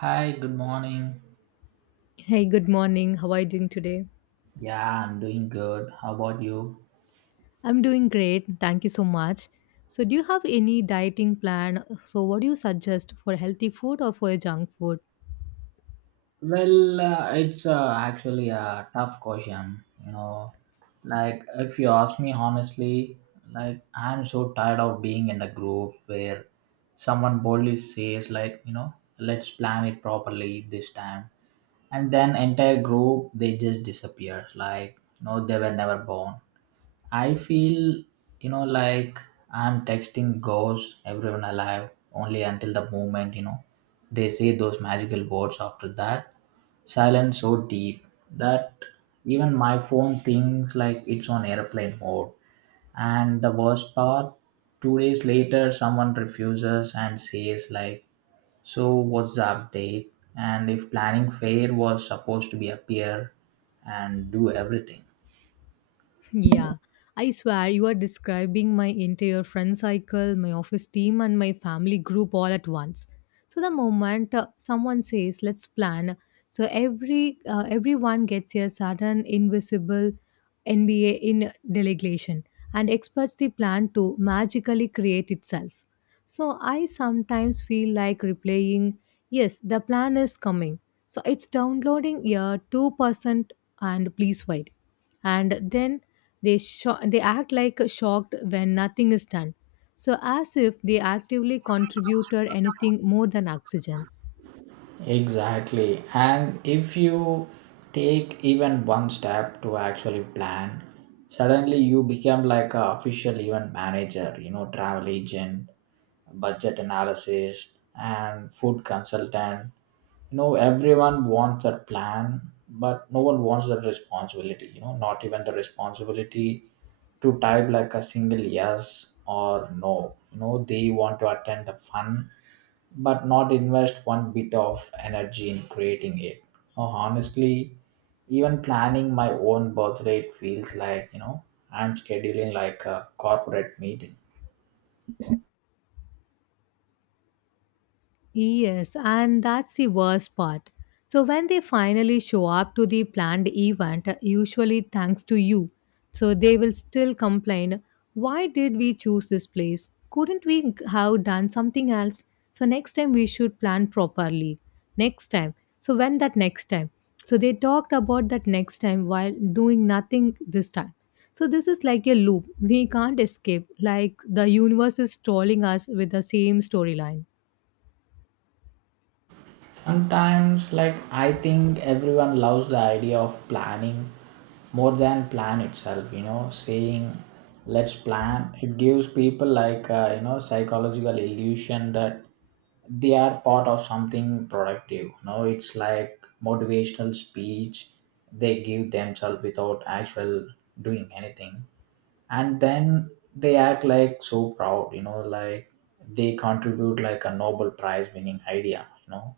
Hi, good morning. Hey, good morning. How are you doing today? Yeah, I'm doing good. How about you? I'm doing great. Thank you so much. So, do you have any dieting plan? So, what do you suggest for healthy food or for junk food? Well, it's actually a tough question. Like, if you ask me honestly, like, I'm so tired of being in a group where someone boldly says, like, let's plan it properly this time. And then entire group, they just disappear. Like, no, they were never born. I feel like I'm texting ghosts, everyone alive, only until the moment, they say those magical words after that. Silence so deep that even my phone thinks like it's on airplane mode. And the worst part, 2 days later, someone refuses and says, like, so what's the update? And if planning fair was supposed to be appear and do everything. Yeah, I swear you are describing my entire friend cycle, my office team, and my family group all at once. So the moment someone says, "Let's plan," so everyone gets a sudden invisible NBA in delegation and expects the plan to magically create itself. So I sometimes feel like replaying, "Yes, the plan is coming." So it's downloading a 2% and please wait, and then they act like shocked when nothing is done, so as if they actively contributed anything more than oxygen. Exactly. And if you take even one step to actually plan, suddenly you become like a official event manager, travel agent, budget analysis, and food consultant. Everyone wants a plan, but no one wants the responsibility, not even the responsibility to type like a single yes or no. They want to attend the fun but not invest one bit of energy in creating it. No, honestly, even planning my own birthday it feels like I'm scheduling like a corporate meeting. Yes, and that's the worst part. So when they finally show up to the planned event, usually thanks to you, so they will still complain, why did we choose this place? Couldn't we have done something else? So next time we should plan properly. Next time. So when that next time? So they talked about that next time while doing nothing this time. So this is like a loop. We can't escape. Like the universe is trolling us with the same storyline. Sometimes, like, I think everyone loves the idea of planning more than plan itself, saying let's plan. It gives people, like, psychological illusion that they are part of something productive. It's like motivational speech they give themselves without actual doing anything. And then they act like so proud, like they contribute like a Nobel Prize winning idea,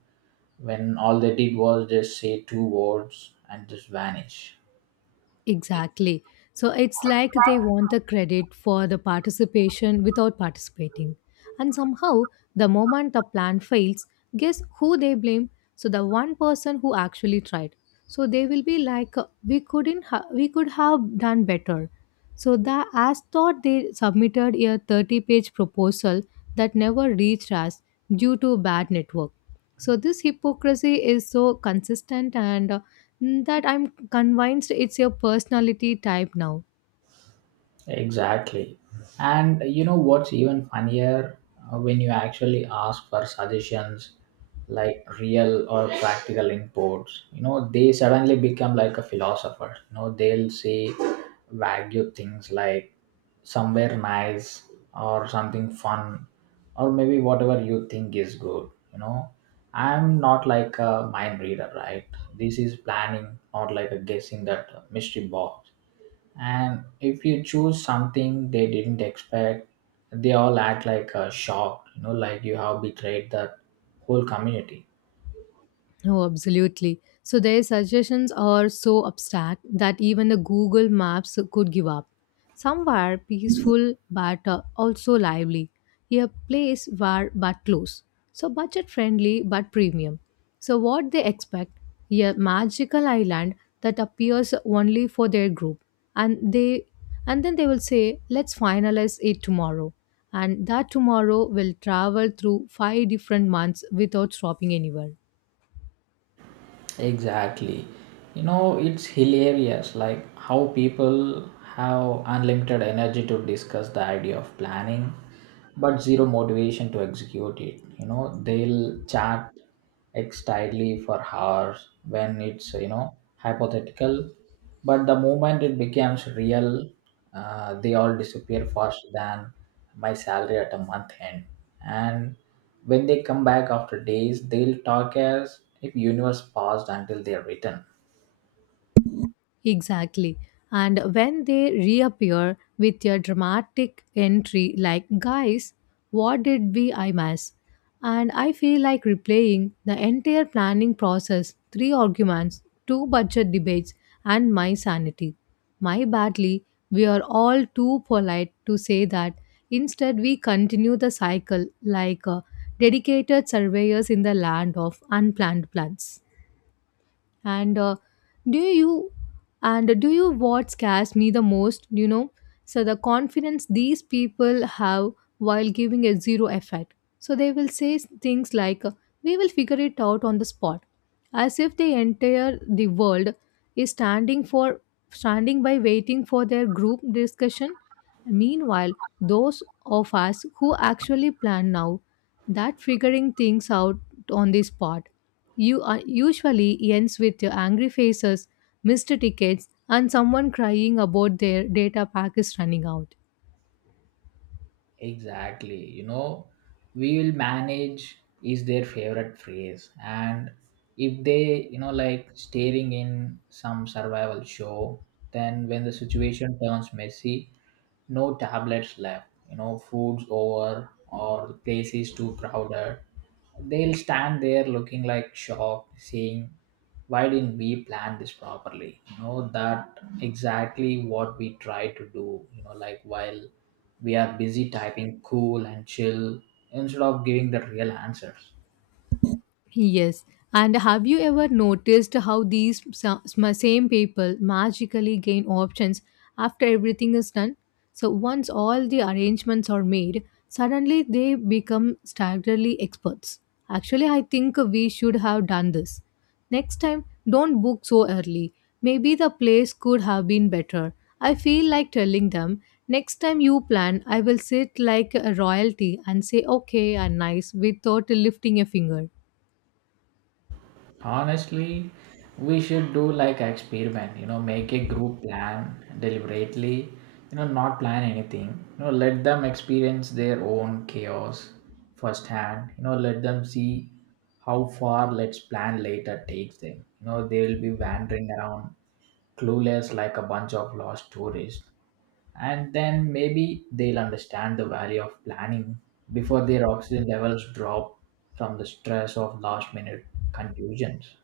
when all they did was just say two words and just vanish. Exactly. So it's like they want the credit for the participation without participating. And somehow, the moment the plan fails, guess who they blame? So the one person who actually tried. So they will be like, we couldn't, ha- we could have done better. So the as thought they submitted a 30-page proposal that never reached us due to bad network. So this hypocrisy is so consistent and that I'm convinced it's your personality type now. Exactly. And what's even funnier. When you actually ask for suggestions like real or practical inputs, they suddenly become like a philosopher. They'll say vague things like somewhere nice or something fun or maybe whatever you think is good. I'm not like a mind reader, right? This is planning, not like a guessing that mystery box, and if you choose something they didn't expect, they all act like shocked, like you have betrayed the whole community. Oh, absolutely. So their suggestions are so abstract that even the Google Maps could give up. Somewhere peaceful but also lively. A place where but close. So budget friendly but premium. So what they expect? A magical island that appears only for their group. And they and then they will say, let's finalize it tomorrow. And that tomorrow will travel through five different months without stopping anywhere. Exactly. It's hilarious like how people have unlimited energy to discuss the idea of planning but zero motivation to execute it. They'll chat excitedly for hours when it's, hypothetical, but the moment it becomes real, they all disappear faster than my salary at a month end. And when they come back after days, they'll talk as if universe paused until they are written. Exactly. And when they reappear with a dramatic entry like, guys, what did we I miss? And I feel like replaying the entire planning process, 3 arguments, 2 budget debates, and my sanity. My badly, we are all too polite to say that. Instead, we continue the cycle like dedicated surveyors in the land of unplanned plans, and do you do you what scares me the most, you know? So the confidence these people have while giving a zero effect, so they will say things like, we will figure it out on the spot, as if the entire the world is standing by waiting for their group discussion. Meanwhile, those of us who actually plan now that figuring things out on the spot you usually ends with your angry faces, missed tickets, and someone crying about their data pack is running out. Exactly. We will manage is their favorite phrase. And if they, like staring in some survival show, then when the situation turns messy, no tablets left. Food's over or the place is too crowded. They'll stand there looking like shocked, saying, why didn't we plan this properly? That exactly what we try to do, like while we are busy typing cool and chill instead of giving the real answers. Yes. And have you ever noticed how same people magically gain options after everything is done? So, once all the arrangements are made, suddenly they become staggeringly experts. Actually, I think we should have done this. Next time, don't book so early. Maybe the place could have been better. I feel like telling them, next time you plan, I will sit like a royalty and say okay and nice without lifting a finger. Honestly, we should do like an experiment, make a group plan deliberately, not plan anything. Let them experience their own chaos firsthand. Let them see how far let's plan later takes them. They'll be wandering around clueless like a bunch of lost tourists. And then maybe they'll understand the value of planning before their oxygen levels drop from the stress of last minute confusions.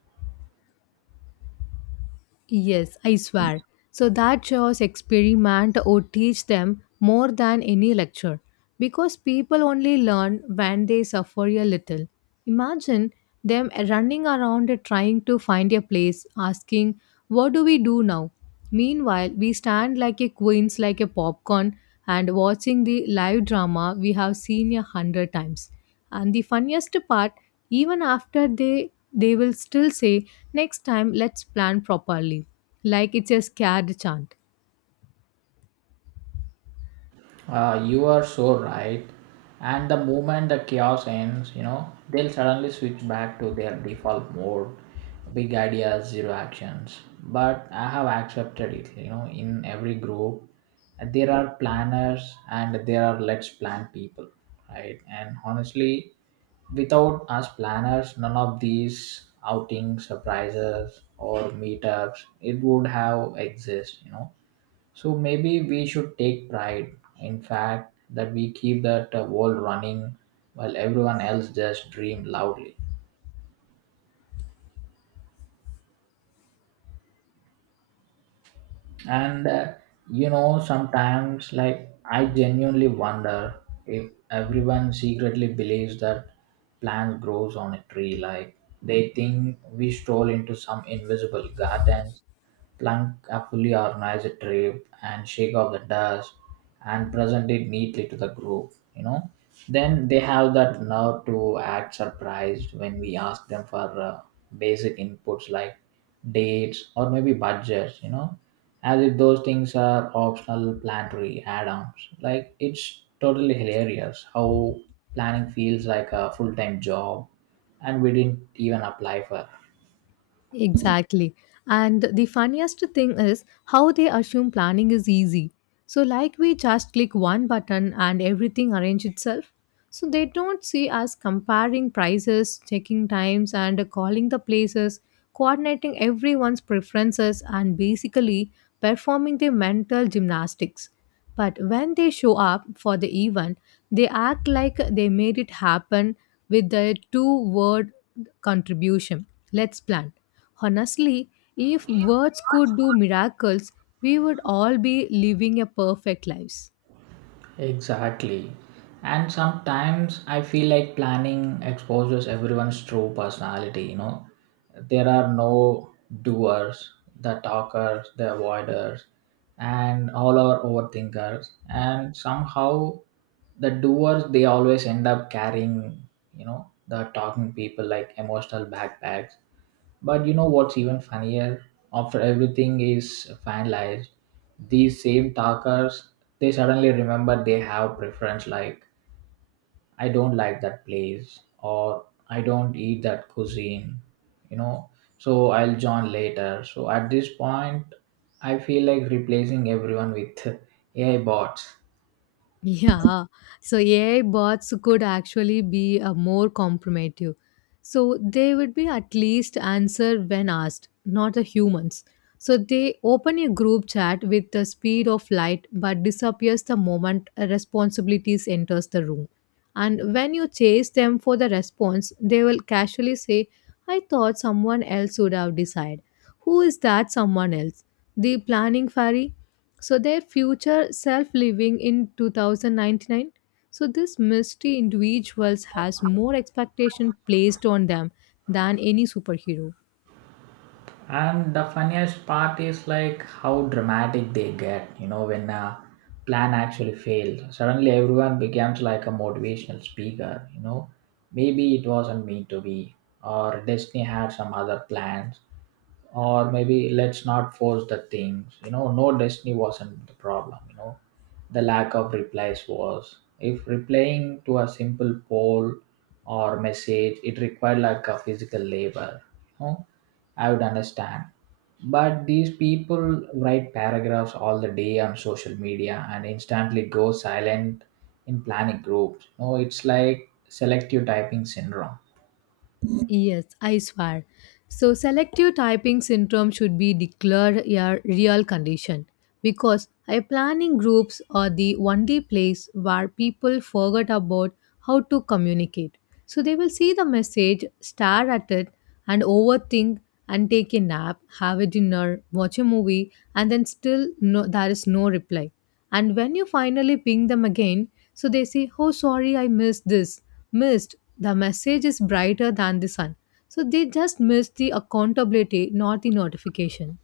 Yes, I swear. So that shows experiment would teach them more than any lecture because people only learn when they suffer a little. Imagine them running around trying to find a place, asking, what do we do now? Meanwhile, we stand like a queens, like a popcorn, and watching the live drama we have seen 100 times. And the funniest part, even after they will still say next time let's plan properly, like it's a scared chant. You are so right. And the moment the chaos ends, they'll suddenly switch back to their default mode. Big ideas, zero actions. But I have accepted it, in every group. There are planners and there are let's plan people, right? And honestly, without us planners, none of these outings, surprises, or meetups, it would have exist, so maybe we should take pride in fact that we keep that world running while everyone else just dream loudly. And sometimes like I genuinely wonder if everyone secretly believes that plant grows on a tree, like they think we stroll into some invisible gardens, plant a fully organized trip and shake off the dust and present it neatly to the group. Then they have that nerve to act surprised when we ask them for basic inputs like dates or maybe budgets, as if those things are optional planetary add-ons. Like it's totally hilarious how planning feels like a full-time job, and we didn't even apply for. Exactly, and the funniest thing is how they assume planning is easy, so like we just click one button and everything arrange itself. So they don't see us comparing prices, checking times, and calling the places, coordinating everyone's preferences, and basically performing their mental gymnastics. But when they show up for the event, they act like they made it happen with their two word contribution. Let's plan. Honestly, if words could do miracles, we would all be living a perfect lives. Exactly. And sometimes I feel like planning exposes everyone's true personality. There are no doers, the talkers, the avoiders, and all are overthinkers. And somehow the doers they always end up carrying, the talking people like emotional backpacks. But what's even funnier? After everything is finalized, these same talkers they suddenly remember they have preference like I don't like that place or I don't eat that cuisine, you know. So I'll join later. So at this point, I feel like replacing everyone with AI bots. Yeah, so AI bots could actually be more compromative. So they would be at least answer when asked, not the humans. So they open a group chat with the speed of light but disappears the moment a responsibilities enters the room. And when you chase them for the response, they will casually say, I thought someone else would have decided. Who is that someone else? The planning fairy? So their future self living in 2099. So this mystery individuals has more expectation placed on them than any superhero. And the funniest part is like how dramatic they get when a plan actually failed, suddenly everyone becomes like a motivational speaker. Maybe it wasn't meant to be or destiny had some other plans or maybe let's not force the things. No, destiny wasn't the problem. The lack of replies was if replying to a simple poll or message it required like a physical labor you know I would understand. But these people write paragraphs all the day on social media and instantly go silent in planning groups. No, it's like selective typing syndrome. Yes, I swear. So, selective typing syndrome should be declared a real condition because high planning groups are the only place where people forget about how to communicate. So, they will see the message, stare at it, and overthink and take a nap, have a dinner, watch a movie, and then still no, there is no reply. And when you finally ping them again, so they say, oh, sorry, I missed this. Missed. The message is brighter than the sun. So they just missed the accountability, not the notification.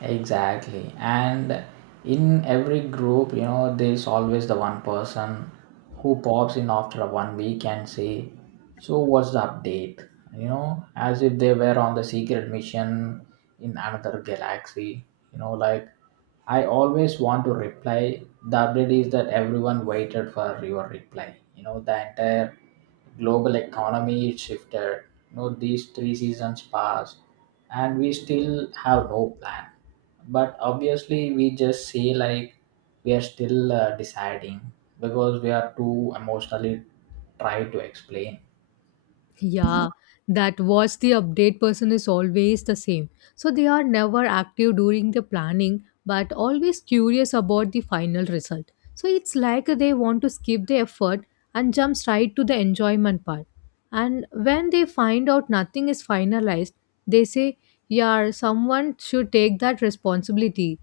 Exactly. And in every group, there's always the one person who pops in after one week and say, so what's the update? As if they were on the secret mission in another galaxy. Like I always want to reply. The update is that everyone waited for your reply. The entire global economy is shifted. These three seasons passed and we still have no plan, but obviously we just say like we are still deciding because we are too emotionally try to explain. Yeah, that watch the update person is always the same. So they are never active during the planning but always curious about the final result. So it's like they want to skip the effort and jump straight to the enjoyment part. And when they find out nothing is finalized, they say, yeah, someone should take that responsibility.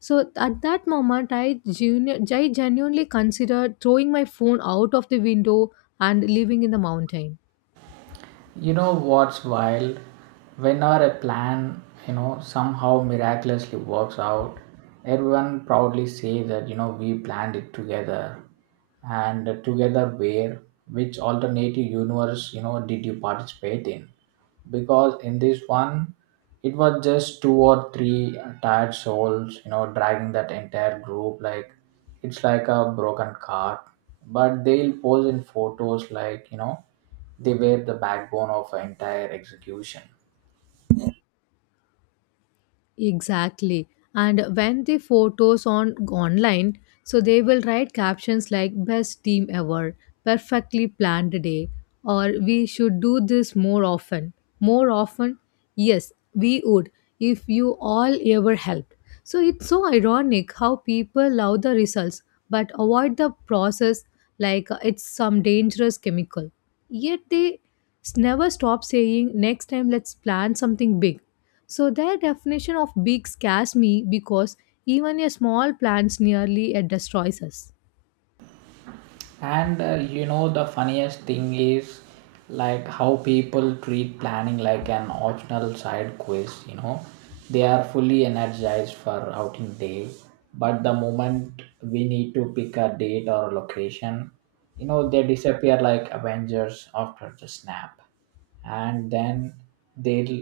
So at that moment, I genuinely considered throwing my phone out of the window and living in the mountain. What's wild? Whenever a plan, somehow miraculously works out, everyone proudly say that, we planned it together. And together where? Which alternative universe, did you participate in? Because in this one, it was just two or three tired souls, dragging that entire group like it's like a broken cart. But they'll pose in photos like, they were the backbone of an entire execution. Exactly. And when the photos on online, so they will write captions like best team ever, perfectly planned day, or we should do this more often. More often? Yes, we would if you all ever helped. So it's so ironic how people love the results but avoid the process, like it's some dangerous chemical. Yet they never stop saying next time let's plan something big, so their definition of big scares me because even a small plant nearly it destroys us. And the funniest thing is like how people treat planning like an optional side quiz. They are fully energized for outing day but the moment we need to pick a date or a location, they disappear like avengers after the snap, and then they'll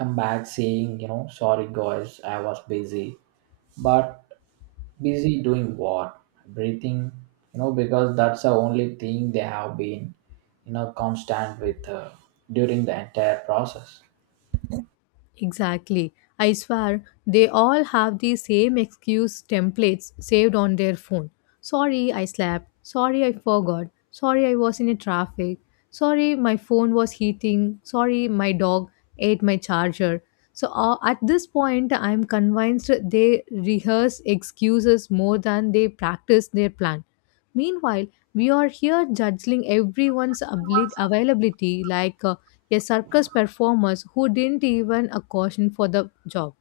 come back saying sorry guys I was busy but busy doing what? Breathing, because that's the only thing they have been, constant with during the entire process. Exactly. I swear they all have the same excuse templates saved on their phone. Sorry I slept. Sorry I forgot. Sorry I was in a traffic. Sorry my phone was heating. Sorry my dog ate my charger. So at this point I am convinced they rehearse excuses more than they practice their plan. Meanwhile, we are here judging everyone's availability like a circus performers who didn't even a caution for the job.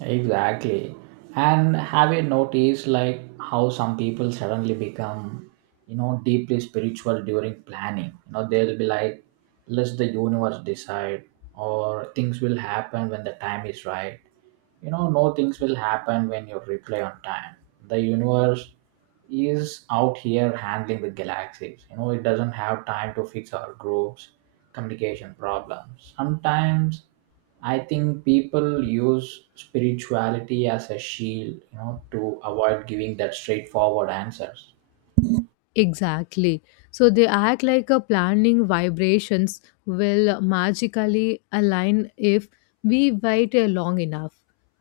Exactly. And have you noticed like how some people suddenly become, deeply spiritual during planning? They'll be like, let the universe decide or things will happen when the time is right. No, things will happen when you reply on time. The universe is out here handling the galaxies, it doesn't have time to fix our groups communication problems. Sometimes I think people use spirituality as a shield, to avoid giving that straightforward answers. Exactly. So they act like a planning vibrations will magically align if we wait long enough.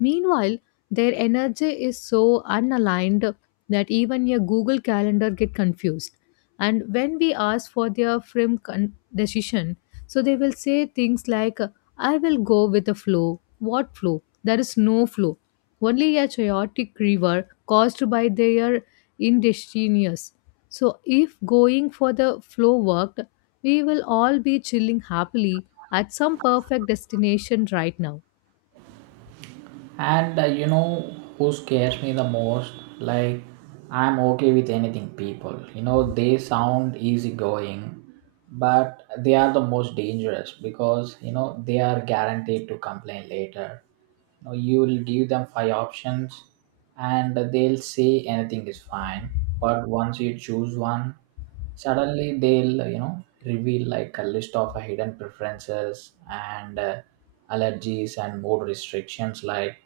Meanwhile, their energy is so unaligned that even your Google Calendar get confused. And when we ask for their firm decision, so they will say things like, "I will go with the flow." What flow? There is no flow. Only a chaotic river caused by their indecisiveness. So, if going for the flow worked, we will all be chilling happily at some perfect destination right now. And who scares me the most? Like, I'm okay with anything, people. They sound easygoing, but they are the most dangerous because, they are guaranteed to complain later. You will give them five options and they'll say anything is fine. But once you choose one, suddenly they'll reveal like a list of hidden preferences and allergies and mood restrictions. Like,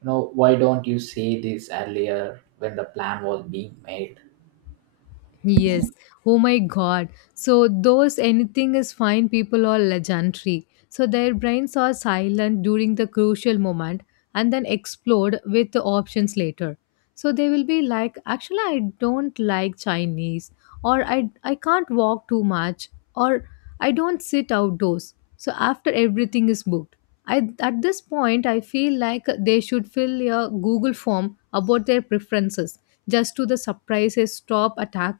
why don't you say this earlier when the plan was being made? Yes. Oh my God. So those anything is fine people are legendary. So their brains are silent during the crucial moment and then explode with the options later. So they will be like, actually, I don't like Chinese, or I can't walk too much, or I don't sit outdoors. So after everything is booked. At this point, I feel like they should fill a Google form about their preferences, just to the surprises stop attack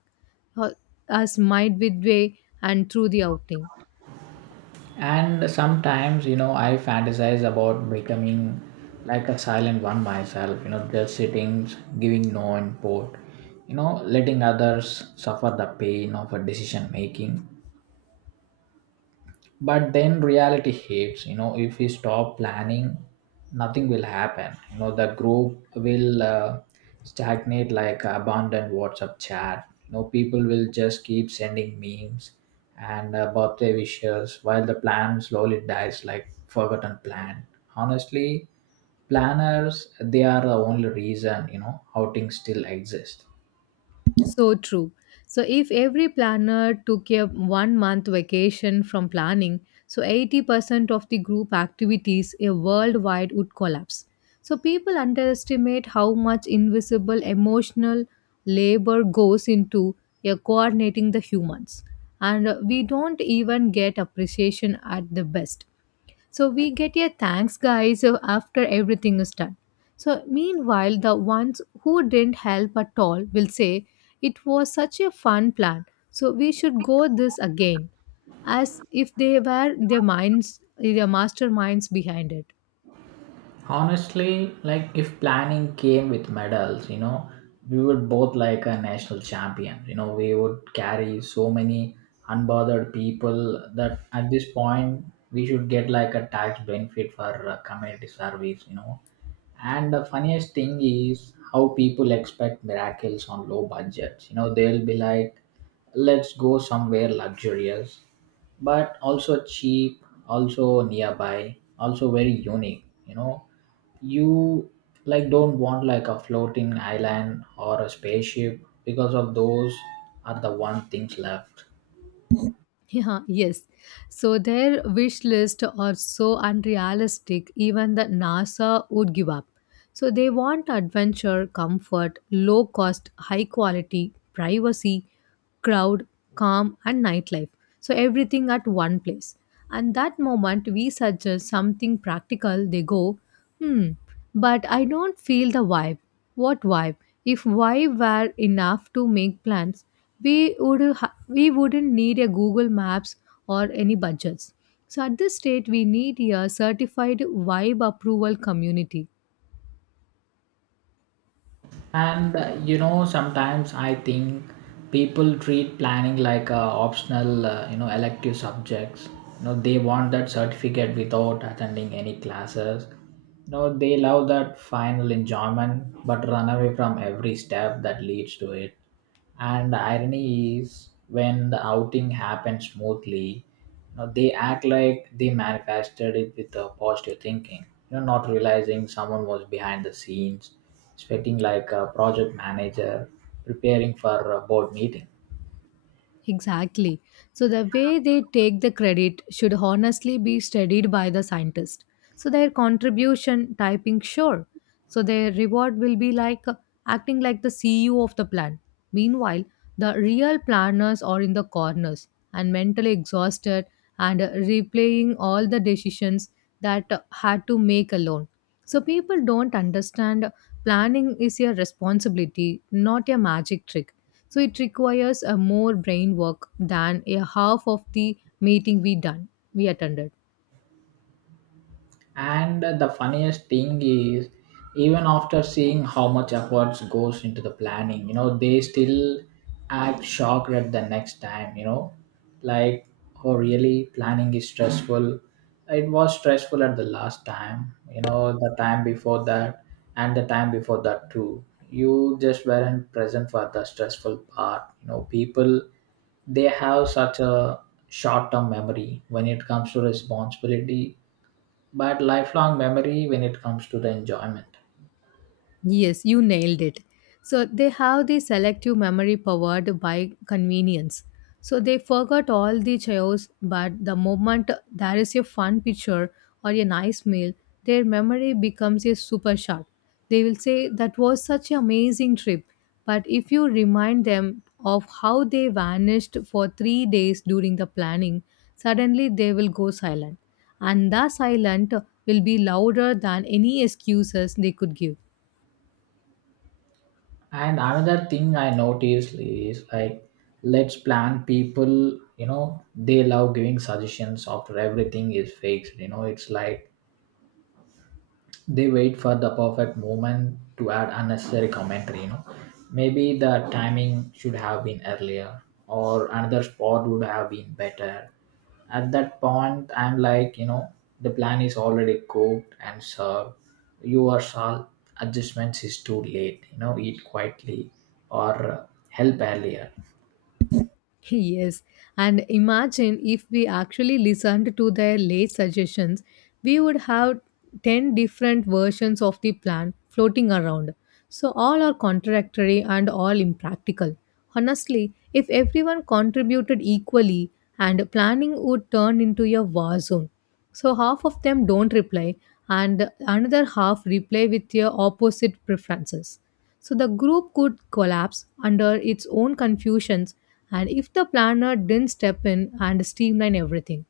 uh, us midway and through the outing. And sometimes, I fantasize about becoming like a silent one myself, just sitting, giving no input, letting others suffer the pain of a decision making. But then reality hits. If we stop planning, nothing will happen. The group will stagnate like abandoned WhatsApp chat. People will just keep sending memes and birthday wishes while the plan slowly dies like forgotten plan. Honestly, planners, they are the only reason, outings still exist. So true. So if every planner took a 1 month vacation from planning, so 80% of the group activities a worldwide would collapse. So people underestimate how much invisible emotional labor goes into coordinating the humans. And we don't even get appreciation at the best. So we get a thanks, guys, after everything is done. So meanwhile, the ones who didn't help at all will say, it was such a fun plan, so we should go this again, as if they were their minds, their masterminds behind it. Honestly, like if planning came with medals, you know, we would both like a national champion. You know, we would carry so many unbothered people that at this point we should get like a tax benefit for community service, you know. And the funniest thing is how people expect miracles on low budgets. You know, they'll be like, let's go somewhere luxurious, but also cheap, also nearby, also very unique. You know, you like don't want like a floating island or a spaceship because of those are the one things left. Yeah, yes. So their wish list are so unrealistic, even the NASA would give up. So they want adventure, comfort, low cost, high quality, privacy, crowd, calm, and nightlife. So everything at one place. And that moment we suggest something practical, they go, hmm, but I don't feel the vibe. What vibe? If vibe were enough to make plans, we we wouldn't need a google maps or any budgets, so at this state we need a certified vibe approval community. And you know, sometimes I think people treat planning like a optional, you know, elective subjects. You know, they want that certificate without attending any classes. You know, they love that final enjoyment, but run away from every step that leads to it. And the irony is, when the outing happens smoothly, you know, they act like they manifested it with a positive thinking, you know, not realizing someone was behind the scenes sweating like a project manager preparing for a board meeting. Exactly. So the way they take the credit should honestly be studied by the scientist. So their contribution typing sure. So their reward will be like acting like the CEO of the plan. Meanwhile, the real planners are in the corners and mentally exhausted and replaying all the decisions that had to make alone. So people don't understand, planning is a responsibility, not a magic trick, so it requires a more brain work than a half of the meeting we attended. And the funniest thing is, even after seeing how much efforts goes into the planning, you know, they still act shocked at the next time, you know, like, oh, really, planning is stressful. It was stressful at the last time, you know, the time before that, and the time before that too. You just weren't present for the stressful part. You know, people, they have such a short term memory when it comes to responsibility, but lifelong memory when it comes to the enjoyment. Yes, you nailed it. So they have the selective memory powered by convenience. So they forgot all the chaos, but the moment there is a fun picture or a nice meal, their memory becomes a super sharp. They will say that was such an amazing trip. But if you remind them of how they vanished for 3 days during the planning, suddenly they will go silent. And the silent will be louder than any excuses they could give. And another thing I noticed is, like, let's plan people, you know, they love giving suggestions after everything is fixed. You know, it's like they wait for the perfect moment to add unnecessary commentary. Maybe the timing should have been earlier, or another spot would have been better. At that point, I'm like, the plan is already cooked and served. Your salt adjustments is too late. Eat quietly or help earlier. Yes, and imagine if we actually listened to their late suggestions, we would have 10 different versions of the plan floating around. So, all are contradictory and all impractical. Honestly, if everyone contributed equally, and planning would turn into a war zone. So half of them don't reply, and another half reply with their opposite preferences. So the group could collapse under its own confusions, and if the planner didn't step in and streamline everything.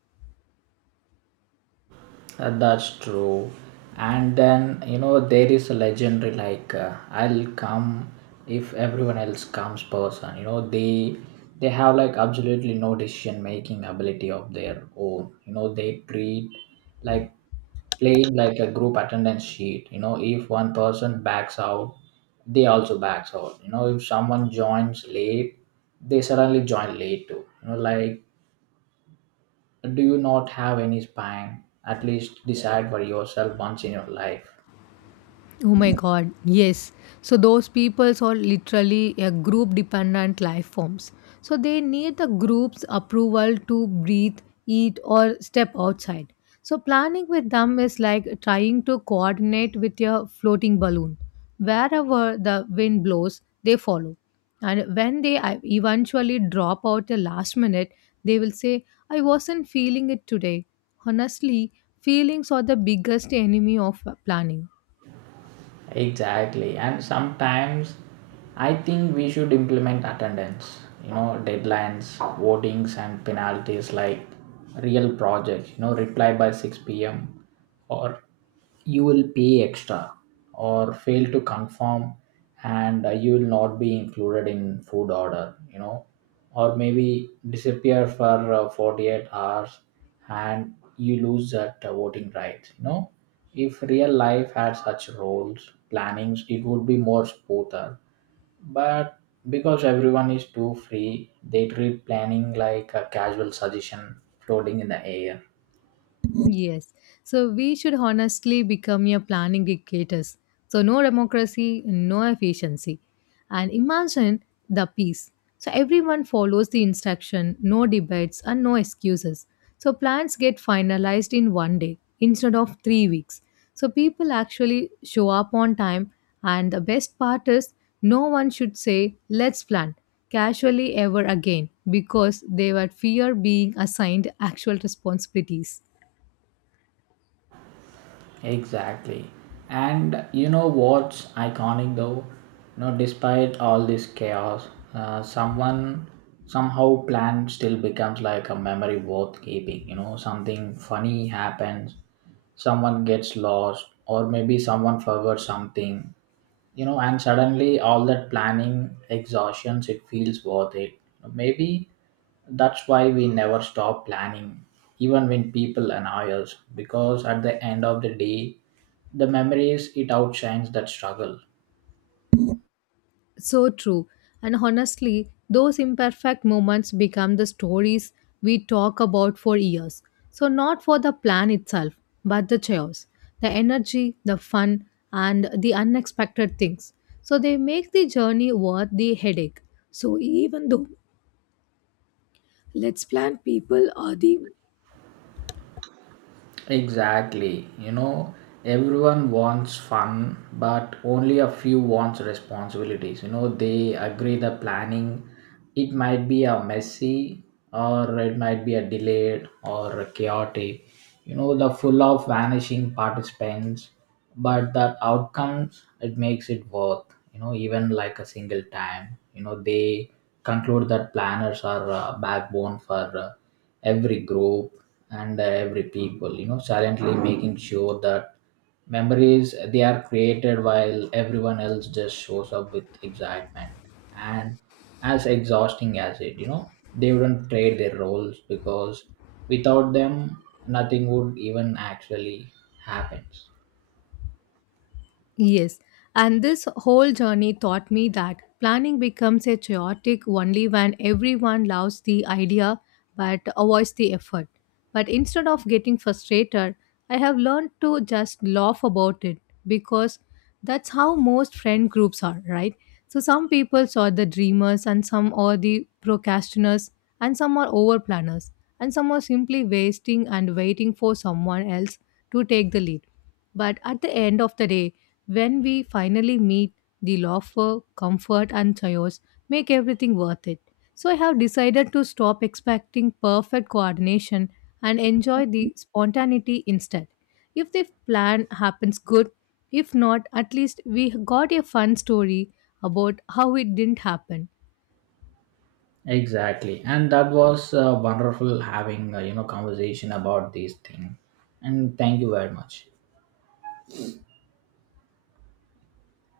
That's true. And then, you know, there is a legendary, like, I'll come if everyone else comes person. You know, they have like absolutely no decision making ability of their own. You know, they treat like playing like a group attendance sheet. You know, if one person backs out, they also backs out. You know, if someone joins late, they suddenly join late too. You know, like, do you not have any spine? At least decide for yourself once in your life. Oh my god, yes. So those peoples are literally a group dependent life forms. So they need the group's approval to breathe, eat, or step outside. So planning with them is like trying to coordinate with your floating balloon. Wherever the wind blows, they follow. And when they eventually drop out a last minute, they will say, I wasn't feeling it today. Honestly, feelings are the biggest enemy of planning. Exactly. And sometimes I think we should implement attendance, you know, deadlines, votings, and penalties like real projects. You know, reply by 6 p.m. or you will pay extra, or fail to confirm, and you will not be included in food order, you know, or maybe disappear for 48 hours and you lose that voting rights. If real life had such roles, plannings, it would be more smoother. But because everyone is too free, they treat planning like a casual suggestion floating in the air. Yes. So we should honestly become your planning dictators. So no democracy, no efficiency. And imagine the peace. So everyone follows the instruction, no debates and no excuses. So plans get finalized in one day instead of 3 weeks. So people actually show up on time, and the best part is no one should say let's plan casually ever again because they were fear being assigned actual responsibilities. Exactly. And you know what's iconic though? No, despite all this chaos, someone somehow plan still becomes like a memory worth keeping. You know, something funny happens, someone gets lost, or maybe someone forgot something, and suddenly all that planning exhaustions, it feels worth it. Maybe that's why we never stop planning, even when people annoy us, because at the end of the day, the memories, it outshines that struggle. So true. And honestly, those imperfect moments become the stories we talk about for years. So, not for the plan itself, but the chaos, the energy, the fun, and the unexpected things. So, they make the journey worth the headache. So even though let's plan people are the... Exactly. You know, everyone wants fun, but only a few wants responsibilities. You know, they agree the planning. It might be a messy, or it might be a delayed, or a chaotic. You know, the full of vanishing participants, but the outcomes, it makes it worth. You know, even like a single time. You know, they conclude that planners are backbone for. Every group and every people, you know, silently making sure that memories, they are created, while everyone else just shows up with excitement. And as exhausting as it, they wouldn't trade their roles because without them, nothing would even actually happens. Yes, and this whole journey taught me that planning becomes a chaotic only when everyone loves the idea but avoids the effort. But instead of getting frustrated, I have learned to just laugh about it because that's how most friend groups are, right? So some people are the dreamers and some are the procrastinators and some are over planners and some are simply wasting and waiting for someone else to take the lead. But at the end of the day, when we finally meet, the laughter, comfort, and chaos make everything worth it. So I have decided to stop expecting perfect coordination and enjoy the spontaneity instead. If the plan happens good, if not, at least we got a fun story about how it didn't happen. Exactly, and that was wonderful having you know conversation about these things. And thank you very much.